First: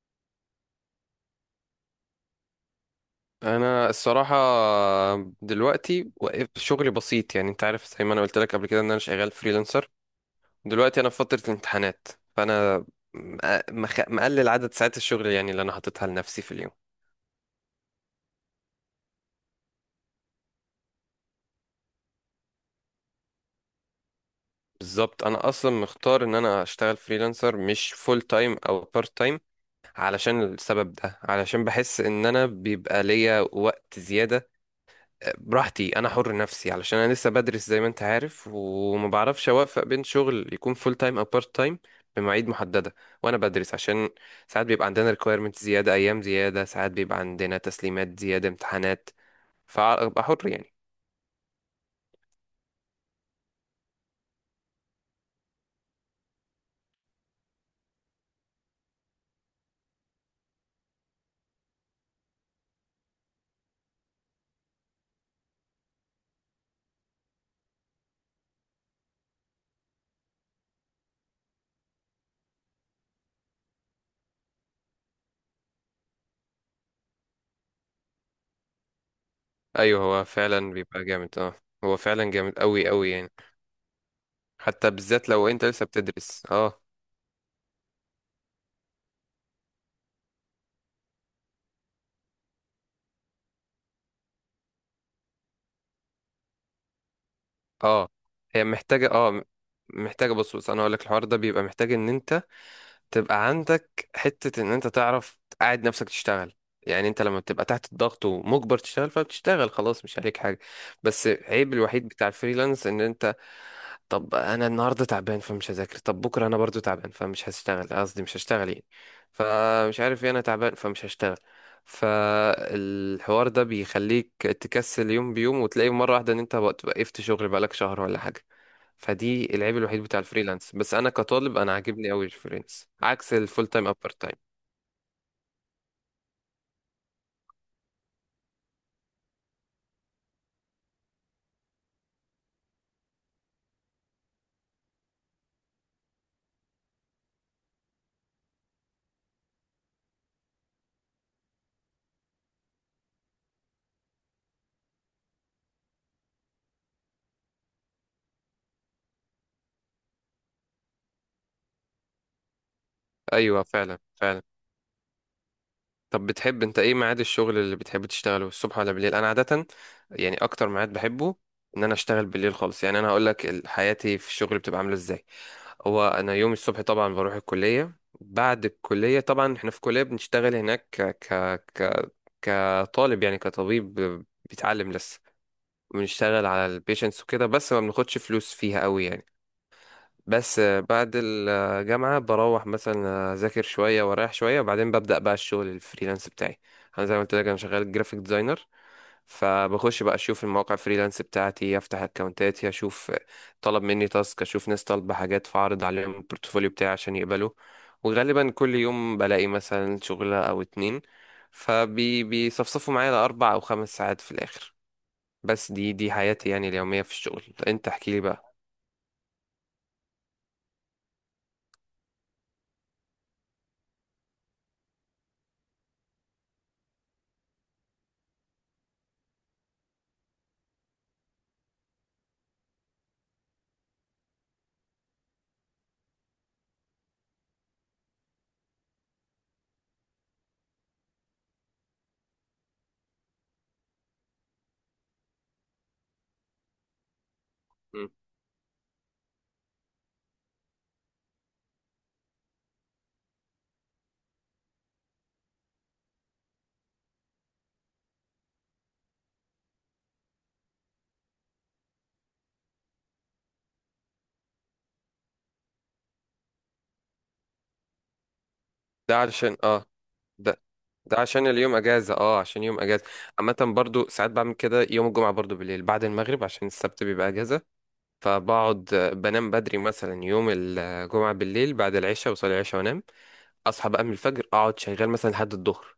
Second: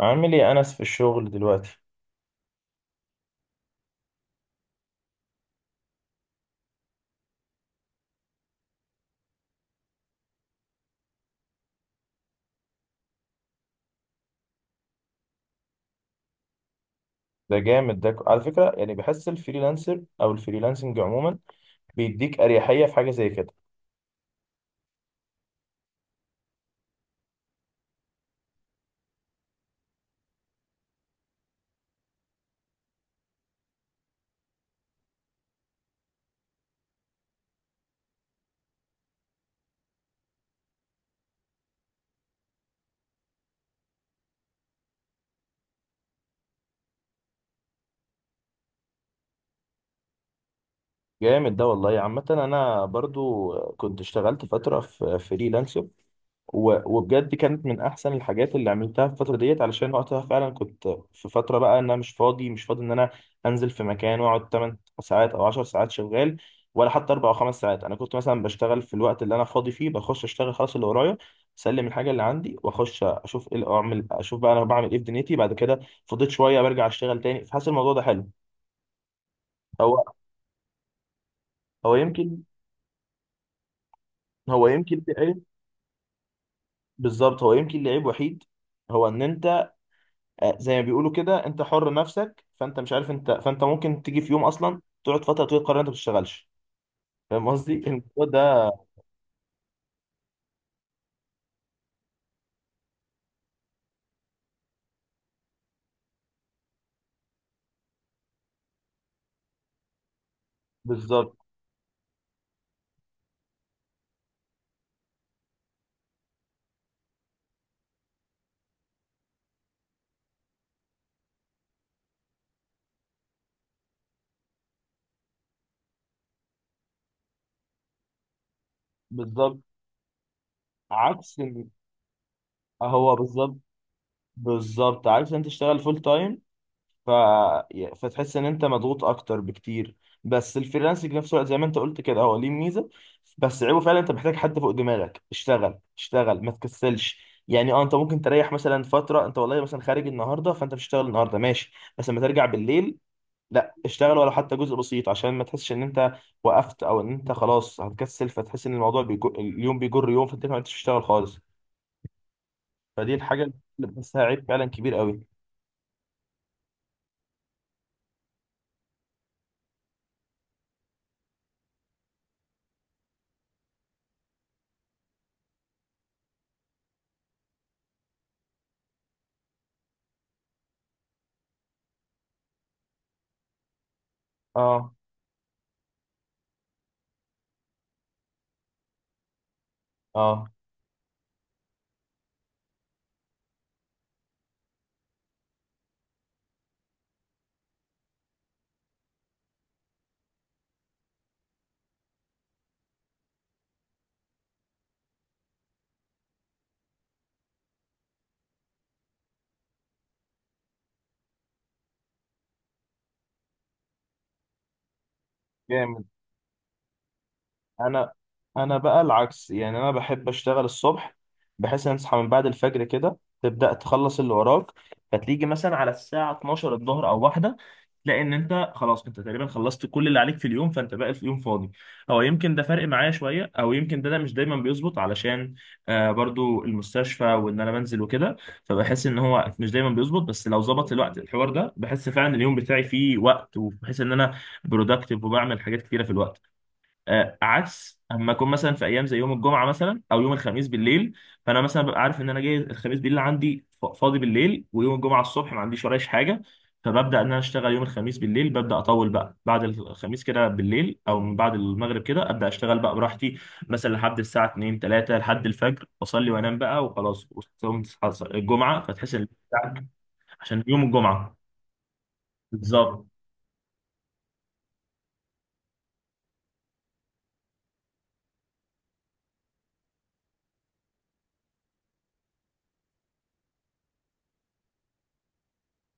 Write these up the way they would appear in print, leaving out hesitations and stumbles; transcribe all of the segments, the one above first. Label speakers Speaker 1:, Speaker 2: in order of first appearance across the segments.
Speaker 1: عامل ايه يا انس في الشغل دلوقتي؟
Speaker 2: انا الصراحه دلوقتي وقف شغلي بسيط، يعني انت عارف زي ما انا قلت لك قبل كده ان انا شغال فريلانسر. دلوقتي انا في فتره الامتحانات، فانا مقلل عدد ساعات الشغل، يعني اللي انا حاططها لنفسي في اليوم.
Speaker 1: ده جامد، ده على فكره. يعني بحس الفريلانسر او الفريلانسنج عموما بيديك اريحيه في حاجه زي كده.
Speaker 2: بالظبط انا اصلا مختار ان انا اشتغل فريلانسر، مش فول تايم او بارت تايم، علشان السبب ده، علشان بحس ان انا بيبقى ليا وقت زياده براحتي، انا حر نفسي، علشان انا لسه بدرس زي ما انت عارف، وما بعرفش اوفق بين شغل يكون فول تايم او بارت تايم بمواعيد محدده. وانا بدرس عشان ساعات بيبقى عندنا ريكويرمنت زياده، ايام زياده، ساعات بيبقى عندنا تسليمات زياده، امتحانات، فابقى حر يعني.
Speaker 1: جامد ده والله. عامه انا برضو كنت اشتغلت فتره في فريلانسر وبجد كانت من احسن الحاجات اللي عملتها في الفتره ديت، علشان وقتها فعلا كنت في فتره، بقى ان انا مش فاضي، مش فاضي ان انا انزل في مكان واقعد 8 ساعات او 10 ساعات شغال، ولا حتى 4 او 5 ساعات. انا كنت مثلا بشتغل في الوقت اللي انا فاضي فيه، بخش اشتغل خلاص اللي ورايا، اسلم الحاجه اللي عندي واخش اشوف ايه اللي اعمل، اشوف بقى انا بعمل ايه في دنيتي بعد كده. فضيت شويه برجع اشتغل تاني، فحاسس الموضوع ده حلو. هو
Speaker 2: ايوه، هو فعلا بيبقى جامد، اه.
Speaker 1: هو
Speaker 2: هو فعلا
Speaker 1: يمكن
Speaker 2: جامد قوي قوي يعني.
Speaker 1: هو
Speaker 2: حتى
Speaker 1: يمكن ليه
Speaker 2: بالذات
Speaker 1: عيب؟
Speaker 2: لو انت لسه بتدرس، اه.
Speaker 1: بالظبط، هو يمكن ليه عيب وحيد. هو ان انت، زي ما بيقولوا كده، انت حر نفسك، فانت مش عارف انت، فانت ممكن تيجي في يوم اصلا تقعد فتره طويله تقرر انت ما بتشتغلش. فاهم قصدي
Speaker 2: اه،
Speaker 1: الموضوع
Speaker 2: هي
Speaker 1: ده؟
Speaker 2: محتاجه، محتاجه. بص بص، انا هقول لك الحوار ده بيبقى محتاج ان انت تبقى عندك حتة ان انت تعرف تقعد نفسك تشتغل. يعني انت لما بتبقى تحت الضغط ومجبر تشتغل، فبتشتغل خلاص، مش عليك حاجة. بس
Speaker 1: بالظبط
Speaker 2: عيب الوحيد بتاع الفريلانس ان انت، طب انا النهارده تعبان فمش هذاكر، طب بكره انا برضو تعبان فمش هشتغل، قصدي مش هشتغل يعني. فمش عارف ايه، انا تعبان فمش هشتغل. فالحوار ده بيخليك تكسل يوم بيوم، وتلاقي مره واحده ان انت وقفت شغل بقالك شهر ولا حاجه. فدي
Speaker 1: بالظبط
Speaker 2: العيب الوحيد بتاع الفريلانس، بس انا
Speaker 1: عكس
Speaker 2: كطالب
Speaker 1: ال-
Speaker 2: انا عاجبني قوي الفريلانس
Speaker 1: هو
Speaker 2: عكس
Speaker 1: بالظبط
Speaker 2: الفول تايم او بارت تايم.
Speaker 1: بالظبط عكس انت تشتغل فول تايم. ف... فتحس ان انت مضغوط اكتر بكتير. بس الفريلانسنج في نفس الوقت، زي ما انت قلت كده، هو ليه ميزه. بس عيبه فعلا انت محتاج حد فوق دماغك اشتغل اشتغل ما تكسلش. يعني اه، انت ممكن تريح مثلا فتره، انت والله مثلا خارج النهارده فانت مش هتشتغل النهارده، ماشي، بس لما ترجع بالليل لا، اشتغل ولو حتى جزء بسيط، عشان ما تحسش ان انت وقفت، او ان انت خلاص هتكسل، فتحس ان الموضوع اليوم بيجر يوم، فانت ما عرفتش تشتغل خالص. فدي الحاجه
Speaker 2: ايوه
Speaker 1: اللي
Speaker 2: فعلا
Speaker 1: بحسها
Speaker 2: فعلا.
Speaker 1: عيب فعلا كبير قوي.
Speaker 2: طب بتحب انت ايه ميعاد الشغل اللي بتحب تشتغله، الصبح ولا بالليل؟ انا عادة، يعني اكتر ميعاد بحبه ان انا اشتغل بالليل خالص. يعني انا هقول لك حياتي في الشغل بتبقى عاملة ازاي. هو انا يوم الصبح طبعا بروح الكلية، بعد الكلية طبعا احنا في كلية بنشتغل هناك ك ك ك كطالب، يعني كطبيب بيتعلم
Speaker 1: اه،
Speaker 2: لسه. بنشتغل على البيشنتس وكده، بس ما بناخدش فلوس فيها قوي يعني.
Speaker 1: اه،
Speaker 2: بس بعد الجامعة بروح مثلا أذاكر شوية وأريح شوية، وبعدين ببدأ بقى الشغل الفريلانس بتاعي. أنا زي ما قلت لك أنا شغال جرافيك ديزاينر. فبخش بقى أشوف المواقع الفريلانس بتاعتي، أفتح أكونتاتي، أشوف طلب مني تاسك، أشوف ناس طالبة حاجات، فأعرض عليهم البورتفوليو بتاعي عشان يقبلوا. وغالبا كل يوم بلاقي مثلا شغلة أو اتنين، فبيصفصفوا معايا ل4 أو 5 ساعات في الآخر. بس دي
Speaker 1: جامد.
Speaker 2: دي حياتي يعني اليومية في الشغل. أنت
Speaker 1: انا
Speaker 2: احكيلي بقى.
Speaker 1: انا بقى العكس، يعني انا بحب اشتغل الصبح، بحيث ان اصحى من بعد الفجر كده، تبدا تخلص اللي وراك، فتيجي مثلا على الساعه 12 الظهر او واحده تلاقي ان انت خلاص، انت تقريبا خلصت كل اللي عليك في اليوم، فانت باقي في اليوم فاضي. او يمكن ده فرق معايا شويه، او يمكن ده مش دايما بيظبط، علشان برضو المستشفى وان انا بنزل وكده. فبحس ان هو مش دايما بيظبط، بس لو ظبط الوقت، الحوار ده بحس فعلا اليوم بتاعي فيه وقت، وبحس ان انا برودكتيف وبعمل حاجات كتيره في الوقت. عكس
Speaker 2: مم.
Speaker 1: اما اكون مثلا في ايام زي يوم الجمعه مثلا او يوم الخميس بالليل. فانا مثلا ببقى عارف ان انا جاي الخميس بالليل، عندي فاضي بالليل، ويوم الجمعه الصبح ما عنديش ورايش حاجه. فببدا ان انا اشتغل يوم الخميس بالليل، ببدا اطول بقى بعد الخميس كده بالليل، او من بعد المغرب كده ابدا اشتغل بقى براحتي، مثلا لحد الساعه 2 3 لحد الفجر، اصلي وانام بقى وخلاص، وتصوم تصحى الجمعه فتحس
Speaker 2: ده
Speaker 1: ان
Speaker 2: علشان،
Speaker 1: بتاعك
Speaker 2: اه، ده
Speaker 1: عشان يوم
Speaker 2: ده
Speaker 1: الجمعه.
Speaker 2: عشان اليوم اجازه، اه، عشان يوم اجازه.
Speaker 1: بالظبط
Speaker 2: عامه برضو ساعات بعمل كده، يوم الجمعه برضو بالليل بعد المغرب عشان السبت بيبقى اجازه. فبقعد بنام بدري مثلا يوم الجمعه بالليل بعد العشاء، وصلي العشاء وانام. اصحى بقى من الفجر، اقعد شغال مثلا لحد الظهر،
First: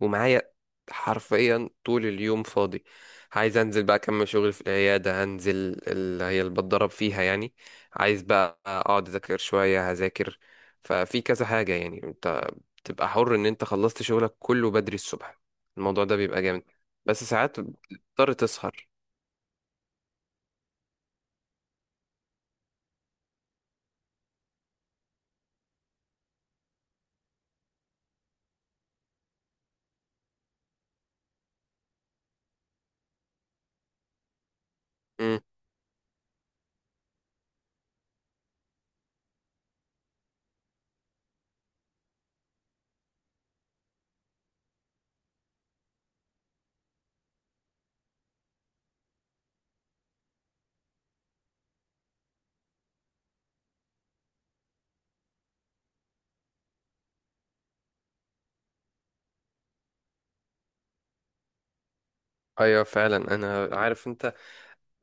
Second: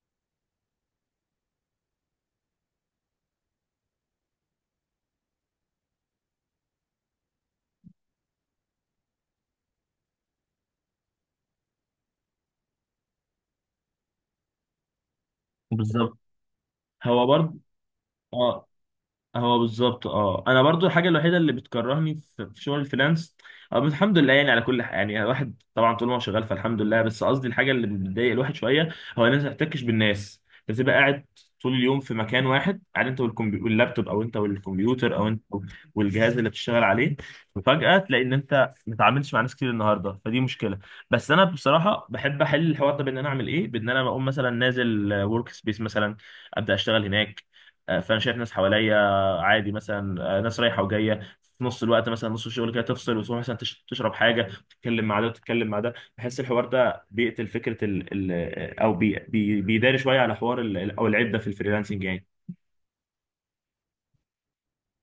Speaker 2: ومعايا حرفيا طول اليوم فاضي. عايز انزل بقى اكمل شغل في العياده هنزل، اللي هي اللي بتدرب فيها يعني. عايز بقى اقعد اذاكر شويه هذاكر. ففي كذا حاجه يعني تبقى حر ان انت خلصت شغلك كله بدري الصبح. الموضوع ده
Speaker 1: بالظبط
Speaker 2: بيبقى جامد، بس
Speaker 1: هو برضه.
Speaker 2: ساعات بتضطر
Speaker 1: آه،
Speaker 2: تسهر.
Speaker 1: هو بالظبط. اه، انا برضو الحاجه الوحيده اللي بتكرهني في شغل الفريلانس، بس الحمد لله يعني على كل حاجه، يعني الواحد طبعا طول ما هو شغال فالحمد لله. بس قصدي الحاجه اللي بتضايق الواحد شويه، هو الناس ما بتحتكش بالناس، بتبقى قاعد طول اليوم في مكان واحد، قاعد انت واللابتوب، او انت والكمبيوتر، او
Speaker 2: امم.
Speaker 1: انت والجهاز اللي بتشتغل عليه. وفجاه تلاقي ان انت ما اتعاملتش مع ناس كتير النهارده، فدي مشكله. بس انا بصراحه بحب احل الحوار ده بان انا اعمل ايه، بان انا بقوم مثلا نازل ورك سبيس مثلا، ابدا اشتغل هناك. فانا شايف ناس حواليا، عادي مثلا، ناس رايحه وجايه، في نص الوقت مثلا نص الشغل كده تفصل وتروح مثلا تشرب حاجه، وتتكلم مع ده وتتكلم مع ده. بحس الحوار ده بيقتل فكره ال ال آه، او بي بيداري شويه على حوار او العده في الفريلانسنج يعني.
Speaker 2: ايوه فعلا، انا عارف انت،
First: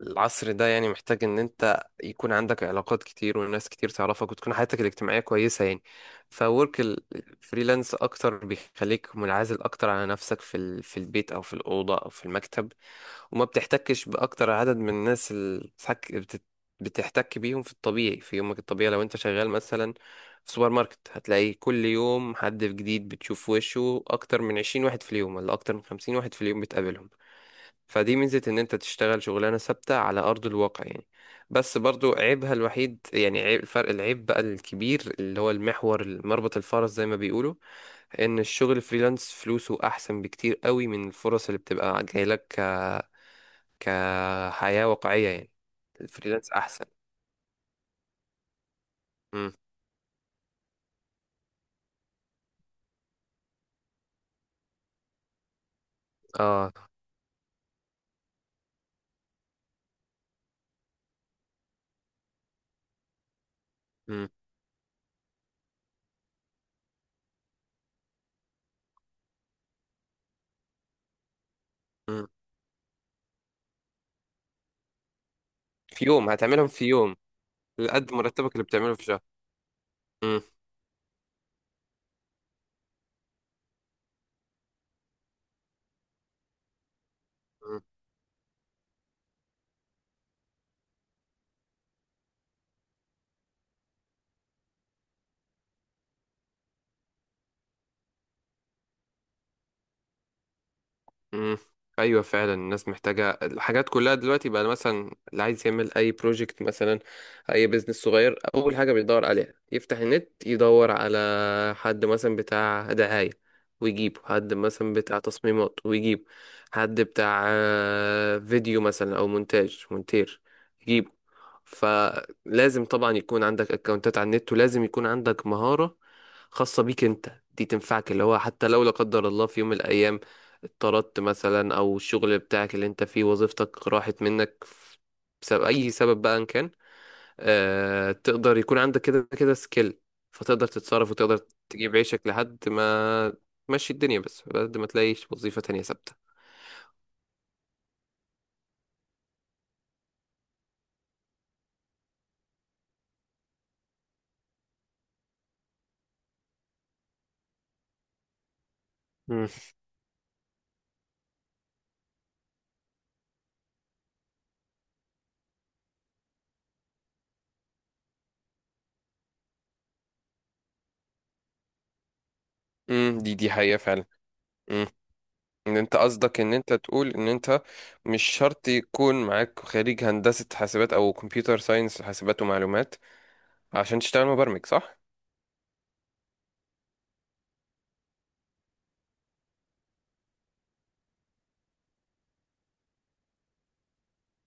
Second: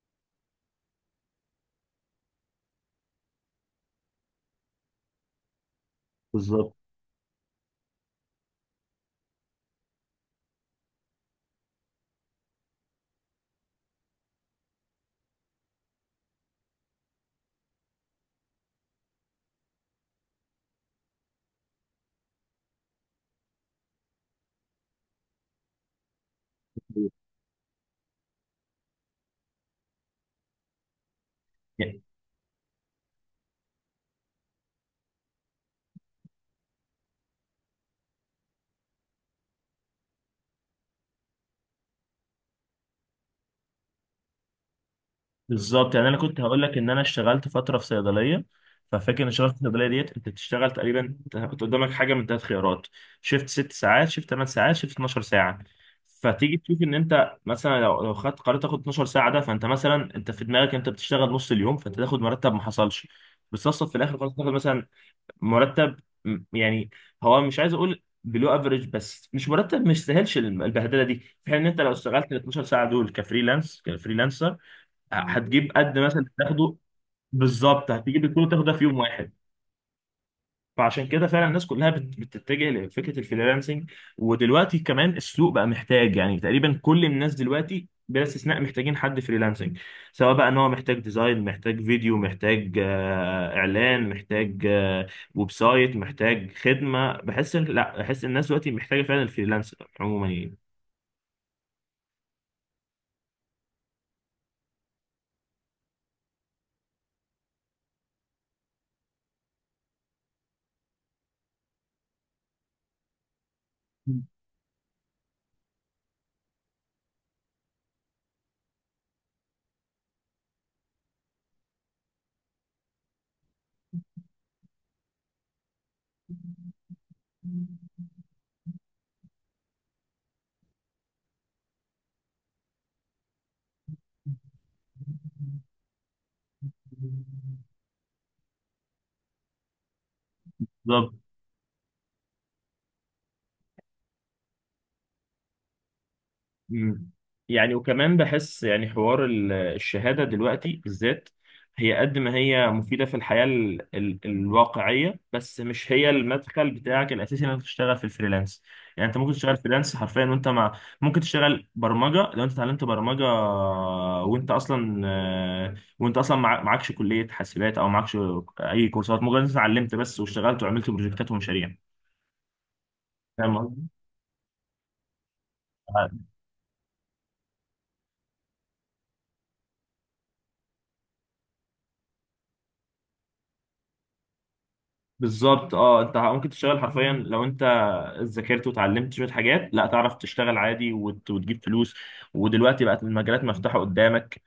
Speaker 2: العصر ده يعني محتاج ان انت يكون عندك علاقات كتير، وناس كتير تعرفك، وتكون حياتك الاجتماعية كويسة يعني.
Speaker 1: بالظبط
Speaker 2: فورك الفريلانس اكتر بيخليك منعزل اكتر على نفسك في البيت او في الأوضة او في المكتب. وما بتحتكش بأكتر عدد من الناس اللي بتحتك بيهم في الطبيعي، في يومك الطبيعي، لو انت شغال مثلا في سوبر ماركت هتلاقي كل يوم حد جديد، بتشوف وشه أكتر من 20 واحد في اليوم، ولا أكتر من 50 واحد في اليوم، بتقابلهم. فدي ميزة إن أنت تشتغل شغلانة ثابتة على أرض الواقع يعني. بس برضو عيبها الوحيد، يعني عيب الفرق العيب بقى الكبير، اللي هو المحور، مربط الفرس زي ما بيقولوا، إن الشغل فريلانس فلوسه أحسن بكتير قوي من الفرص اللي بتبقى جايلك كحياة واقعية يعني.
Speaker 1: بالظبط يعني انا كنت
Speaker 2: الفريلانس
Speaker 1: هقول لك
Speaker 2: أحسن.
Speaker 1: ان انا اشتغلت فتره في صيدليه. ففاكر ان
Speaker 2: مم.
Speaker 1: اشتغلت في الصيدليه ديت، انت بتشتغل تقريبا، انت كنت قدامك حاجه من ثلاث خيارات: شفت ست ساعات، شفت ثمان ساعات، شفت 12 ساعه. فتيجي
Speaker 2: اه.
Speaker 1: تشوف ان انت مثلا لو خدت قررت تاخد 12 ساعه ده، فانت مثلا انت في دماغك انت بتشتغل نص اليوم، فانت تاخد مرتب ما حصلش. بتصفصف في الاخر،
Speaker 2: مم.
Speaker 1: خلاص تاخد مثلا مرتب، يعني، هو مش عايز اقول بلو افريج، بس مش مرتب، مش سهلش البهدله دي. في حين ان انت لو
Speaker 2: مم.
Speaker 1: اشتغلت ال 12 ساعه دول كفريلانسر، هتجيب قد
Speaker 2: في
Speaker 1: مثلا
Speaker 2: يوم هتعملهم،
Speaker 1: تاخده.
Speaker 2: في يوم.
Speaker 1: بالظبط،
Speaker 2: لقد
Speaker 1: هتجيب كله
Speaker 2: مرتبك اللي
Speaker 1: تاخده في
Speaker 2: بتعمله
Speaker 1: يوم
Speaker 2: في شهر.
Speaker 1: واحد. فعشان كده فعلا الناس كلها بتتجه لفكره الفريلانسنج. ودلوقتي كمان السوق بقى محتاج، يعني تقريبا كل الناس
Speaker 2: مم.
Speaker 1: دلوقتي بلا استثناء محتاجين حد فريلانسنج، سواء بقى ان هو محتاج ديزاين، محتاج فيديو، محتاج اعلان، محتاج ويب سايت، محتاج خدمه. لا، بحس إن الناس دلوقتي محتاجه فعلا الفريلانسر عموما يعني.
Speaker 2: امم. ايوه فعلا الناس محتاجه الحاجات كلها دلوقتي بقى، مثلا اللي عايز يعمل اي بروجكت، مثلا اي بزنس صغير، اول حاجه بيدور عليها يفتح النت يدور على حد مثلا بتاع دعايه ويجيبه، حد مثلا بتاع تصميمات ويجيبه، حد بتاع فيديو مثلا او مونتاج، مونتير يجيبه. فلازم طبعا يكون عندك اكونتات على النت، ولازم يكون عندك مهاره خاصه بيك انت دي تنفعك، اللي هو حتى لو لا قدر الله في يوم من الايام اتطردت مثلا، او الشغل بتاعك اللي انت فيه وظيفتك راحت منك، بسبب اي سبب بقى ان كان، اه تقدر يكون عندك كده كده سكيل، فتقدر تتصرف
Speaker 1: بالظبط.
Speaker 2: وتقدر تجيب عيشك لحد ما تمشي الدنيا، بس لحد ما تلاقيش وظيفة تانية ثابتة.
Speaker 1: مم. يعني وكمان بحس يعني حوار الشهادة دلوقتي بالذات، هي قد ما هي مفيدة في الحياة ال الواقعية، بس مش هي المدخل بتاعك الأساسي إنك تشتغل في الفريلانس. يعني أنت ممكن
Speaker 2: مم.
Speaker 1: تشتغل فريلانس حرفيا، وأنت ممكن تشتغل برمجة لو أنت اتعلمت برمجة، وأنت أصلا معكش كلية حاسبات أو معكش أي كورسات، مجرد أنت اتعلمت بس واشتغلت وعملت بروجكتات ومشاريع.
Speaker 2: مم. دي
Speaker 1: فاهم
Speaker 2: حقيقة
Speaker 1: قصدي؟
Speaker 2: فعلا. مم. ان انت قصدك ان انت تقول ان انت مش شرط يكون معاك خريج هندسة حاسبات او كمبيوتر ساينس، حاسبات ومعلومات، عشان تشتغل مبرمج، صح؟
Speaker 1: بالظبط، اه، انت ممكن تشتغل حرفيا لو انت ذاكرت وتعلمت شويه حاجات لا، تعرف تشتغل عادي وتجيب فلوس. ودلوقتي بقت المجالات مفتوحه قدامك،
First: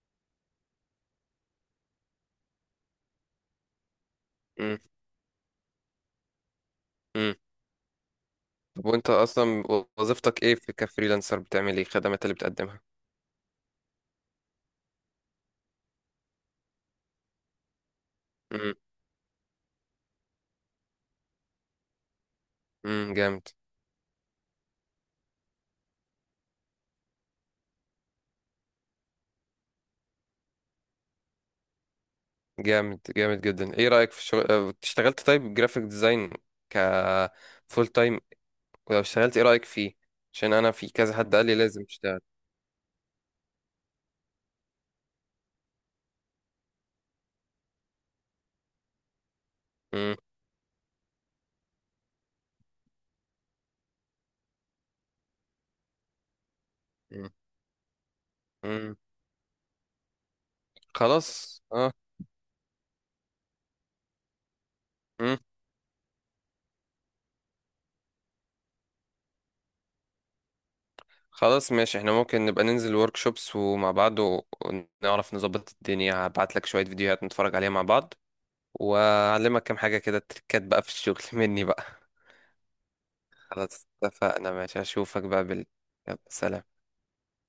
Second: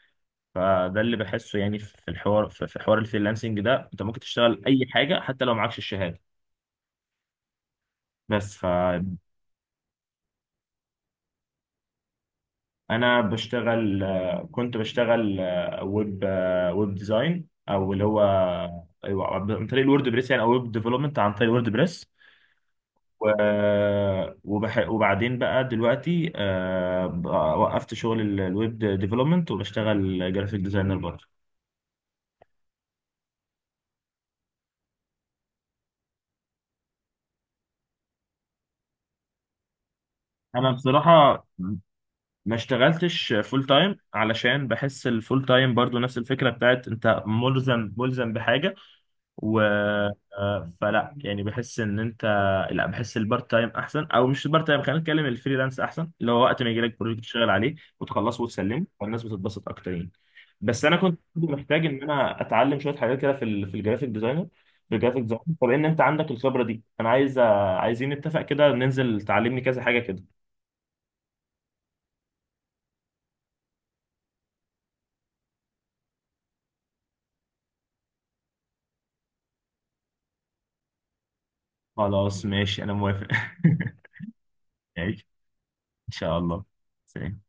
Speaker 1: فده اللي بحسه يعني في الحوار، في حوار الفريلانسنج ده، انت ممكن تشتغل
Speaker 2: مم.
Speaker 1: اي حاجه حتى لو معكش الشهاده.
Speaker 2: مم.
Speaker 1: بس.
Speaker 2: طب وانت
Speaker 1: فانا
Speaker 2: اصلا وظيفتك ايه في كفريلانسر؟ بتعمل ايه الخدمات اللي بتقدمها؟
Speaker 1: بشتغل آه، كنت بشتغل، ويب ديزاين، او اللي هو
Speaker 2: امم.
Speaker 1: أيوة، عن طريق الورد بريس، يعني، او ويب ديفلوبمنت عن طريق الورد بريس. و...
Speaker 2: جامد.
Speaker 1: وبعدين بقى دلوقتي بقى وقفت شغل الويب ديفلوبمنت، وبشتغل جرافيك ديزاينر برضه.
Speaker 2: جامد جامد جدا. ايه رأيك في الشغل، اشتغلت طيب جرافيك ديزاين ك فول تايم؟ ولو اشتغلت ايه رأيك فيه؟ عشان انا
Speaker 1: انا
Speaker 2: في كذا حد
Speaker 1: بصراحه
Speaker 2: قال لي لازم اشتغل.
Speaker 1: ما اشتغلتش فول تايم، علشان بحس الفول تايم برضو نفس الفكره بتاعت انت ملزم، ملزم بحاجه. و
Speaker 2: امم.
Speaker 1: آه، فلا يعني، بحس ان انت لا، بحس البارت تايم احسن، او مش البارت تايم، خلينا نتكلم الفريلانس احسن، اللي هو وقت ما يجي لك بروجكت
Speaker 2: امم.
Speaker 1: تشتغل عليه وتخلصه وتسلمه،
Speaker 2: امم.
Speaker 1: والناس بتتبسط اكتر يعني. بس انا كنت
Speaker 2: خلاص
Speaker 1: محتاج
Speaker 2: اه.
Speaker 1: ان انا اتعلم شويه حاجات كده في الجرافيك ديزاينر، في الجرافيك
Speaker 2: امم.
Speaker 1: ديزاين. طب ان انت عندك الخبره دي، انا عايزين نتفق كده ننزل تعلمني كذا حاجه كده.
Speaker 2: خلاص ماشي، احنا ممكن نبقى ننزل ورك شوبس ومع بعض، ونعرف نظبط الدنيا. هبعت لك شوية فيديوهات نتفرج عليها مع بعض، واعلمك كام حاجة كده، تريكات بقى في الشغل مني بقى.
Speaker 1: خلاص ماشي انا موافق.
Speaker 2: خلاص اتفقنا، ماشي، اشوفك
Speaker 1: ماشي،
Speaker 2: بقى بالليل.
Speaker 1: ان
Speaker 2: يلا
Speaker 1: شاء الله.
Speaker 2: سلام.
Speaker 1: سلام.